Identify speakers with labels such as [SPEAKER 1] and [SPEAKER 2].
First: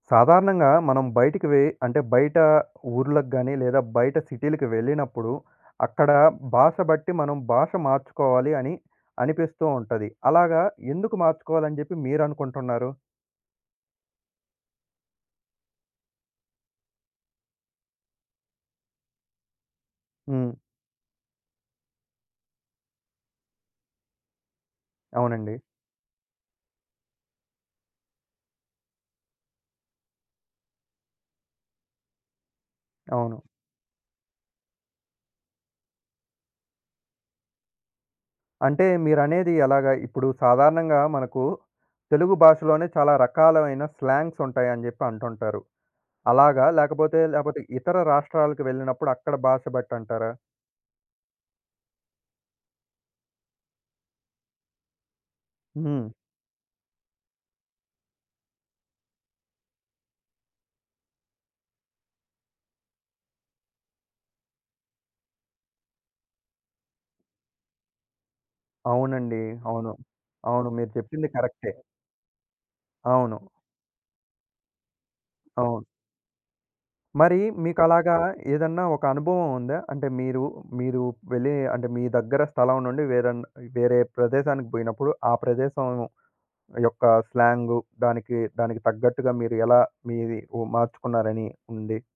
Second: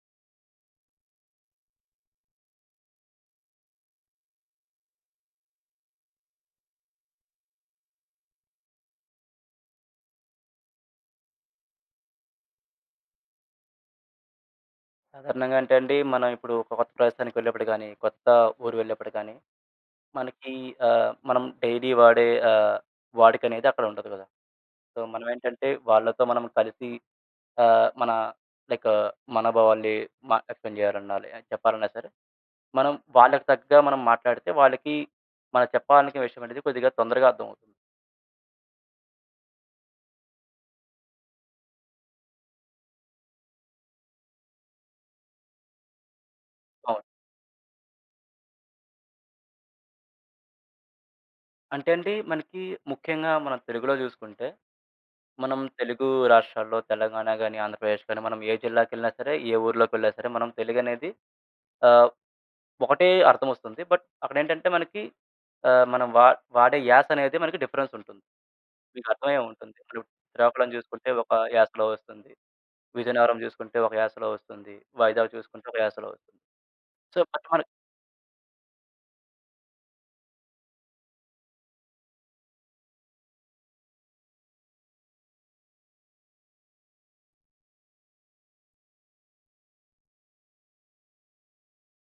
[SPEAKER 1] సాధారణంగా మనం బయటికి వే అంటే, బయటా ఊర్లకు గానీ, లేదా బయట సిటీలకి వెళ్ళినప్పుడు, అక్కడా భాష బట్టి మనం భాష మార్చుకోవాలి అని అనిపిస్తూ ఉంటది. అలాగా ఎందుకు మార్చుకోవాలి అని చెప్పి మీరు అనుకుంటన్నారు?
[SPEAKER 2] సాధారణంగంటే అండీ, మనం ఇప్పుడు ఒక కొత్త ప్రదేశానికి వెళ్ళేప్పుడు గానీ, కొత్తా ఊరు వెళ్ళేప్పుడు గానీ,
[SPEAKER 1] హ్మ్.
[SPEAKER 2] మనకీ ఆహ్, మనం డైలీ వాడే ఆహ్, వాడుకనేది అక్కడుండదు గదా! సో,
[SPEAKER 1] అవునండి.
[SPEAKER 2] మనవేంటంటే, వాళ్ళతో మనము కలిసి ఆహ్, మనా లైక్ మనోభావాలనీ మ వ్యక్తం చెయ్యాలన్నా లె చెప్పాలన్నా సరే, మనం
[SPEAKER 1] అవును.
[SPEAKER 2] వాళ్ళకి తగ్గగా మనం మాట్లాడితే, వాళ్ళకీ మనం చెప్పాలనుకున్న విషయవనేది కొద్దిగా తొందరగా అర్థమవుతుంది.
[SPEAKER 1] అంటే, మీరనేది ఎలాగా? ఇప్పుడు సాధారణంగా మనకూ తెలుగు భాషలోనే చాలా రకాలు అయిన స్లాంగ్సుంటాయని జెప్పి అంటుంటారు, అలాగా,
[SPEAKER 2] అవును.
[SPEAKER 1] లేకపోతే, లేపోతే ఇతర రాష్ట్రాలకు వెళ్ళినప్పుడు అక్కడ భాష బట్టంటారా?
[SPEAKER 2] అంటే అండీ, మనకీ ముఖ్యంగా మనం తెలుగులో జూసుకుంటే, మనం తెలుగూ
[SPEAKER 1] హ్మ్.
[SPEAKER 2] రాష్ట్రాల్లో తెలంగాణ గానీ, ఆంధ్రప్రదేశ్ గానీ, మనం ఏ జిల్లాకెళ్ళినా సరే, ఏ ఊర్లోకెళ్ళినా సరే, మనం తెలుగనేది ఆహ్, ఒకటే అర్థమొస్తుంది, బట్ అక్కడేంటంటే, మనకి ఆహ్, మనం వా వాడే యాసనేది మనకి డిఫరెన్సుంటుంది. మీకర్థమయ్యే
[SPEAKER 1] అవునండీ.
[SPEAKER 2] ఉంటుంది.
[SPEAKER 1] అవును.
[SPEAKER 2] ఇప్పుడు
[SPEAKER 1] అవును.
[SPEAKER 2] శ్రీకాకుళం
[SPEAKER 1] మీరు
[SPEAKER 2] చూసుకుంటే
[SPEAKER 1] చెప్పింది
[SPEAKER 2] ఒక
[SPEAKER 1] కరక్టే.
[SPEAKER 2] యాసలో వస్తుంది, విజయనగరం
[SPEAKER 1] అవును.
[SPEAKER 2] జూసుకుంటే ఒక యాసలో వస్తుంది, వైజాగ్ చూసుకుంటే ఒక
[SPEAKER 1] అవును.
[SPEAKER 2] యాసలో. సో,
[SPEAKER 1] మరీ
[SPEAKER 2] అట్టె మరి
[SPEAKER 1] మీకలాగా ఏదన్నా ఒక అనుభవవుందా? అంటే, మీరు, మీరూ వెళ్ళీ అంటే, మీ దగ్గర స్థలం నుండి వేరన్ వేరే ప్రదేశానికి పొయినప్పుడు, ఆ ప్రదేశం యొక్క స్లాంగు, దానికి, దానికి తగ్గట్టుగా మీరు ఎలా మీది ఉ మార్చుకున్నారని ఉంది?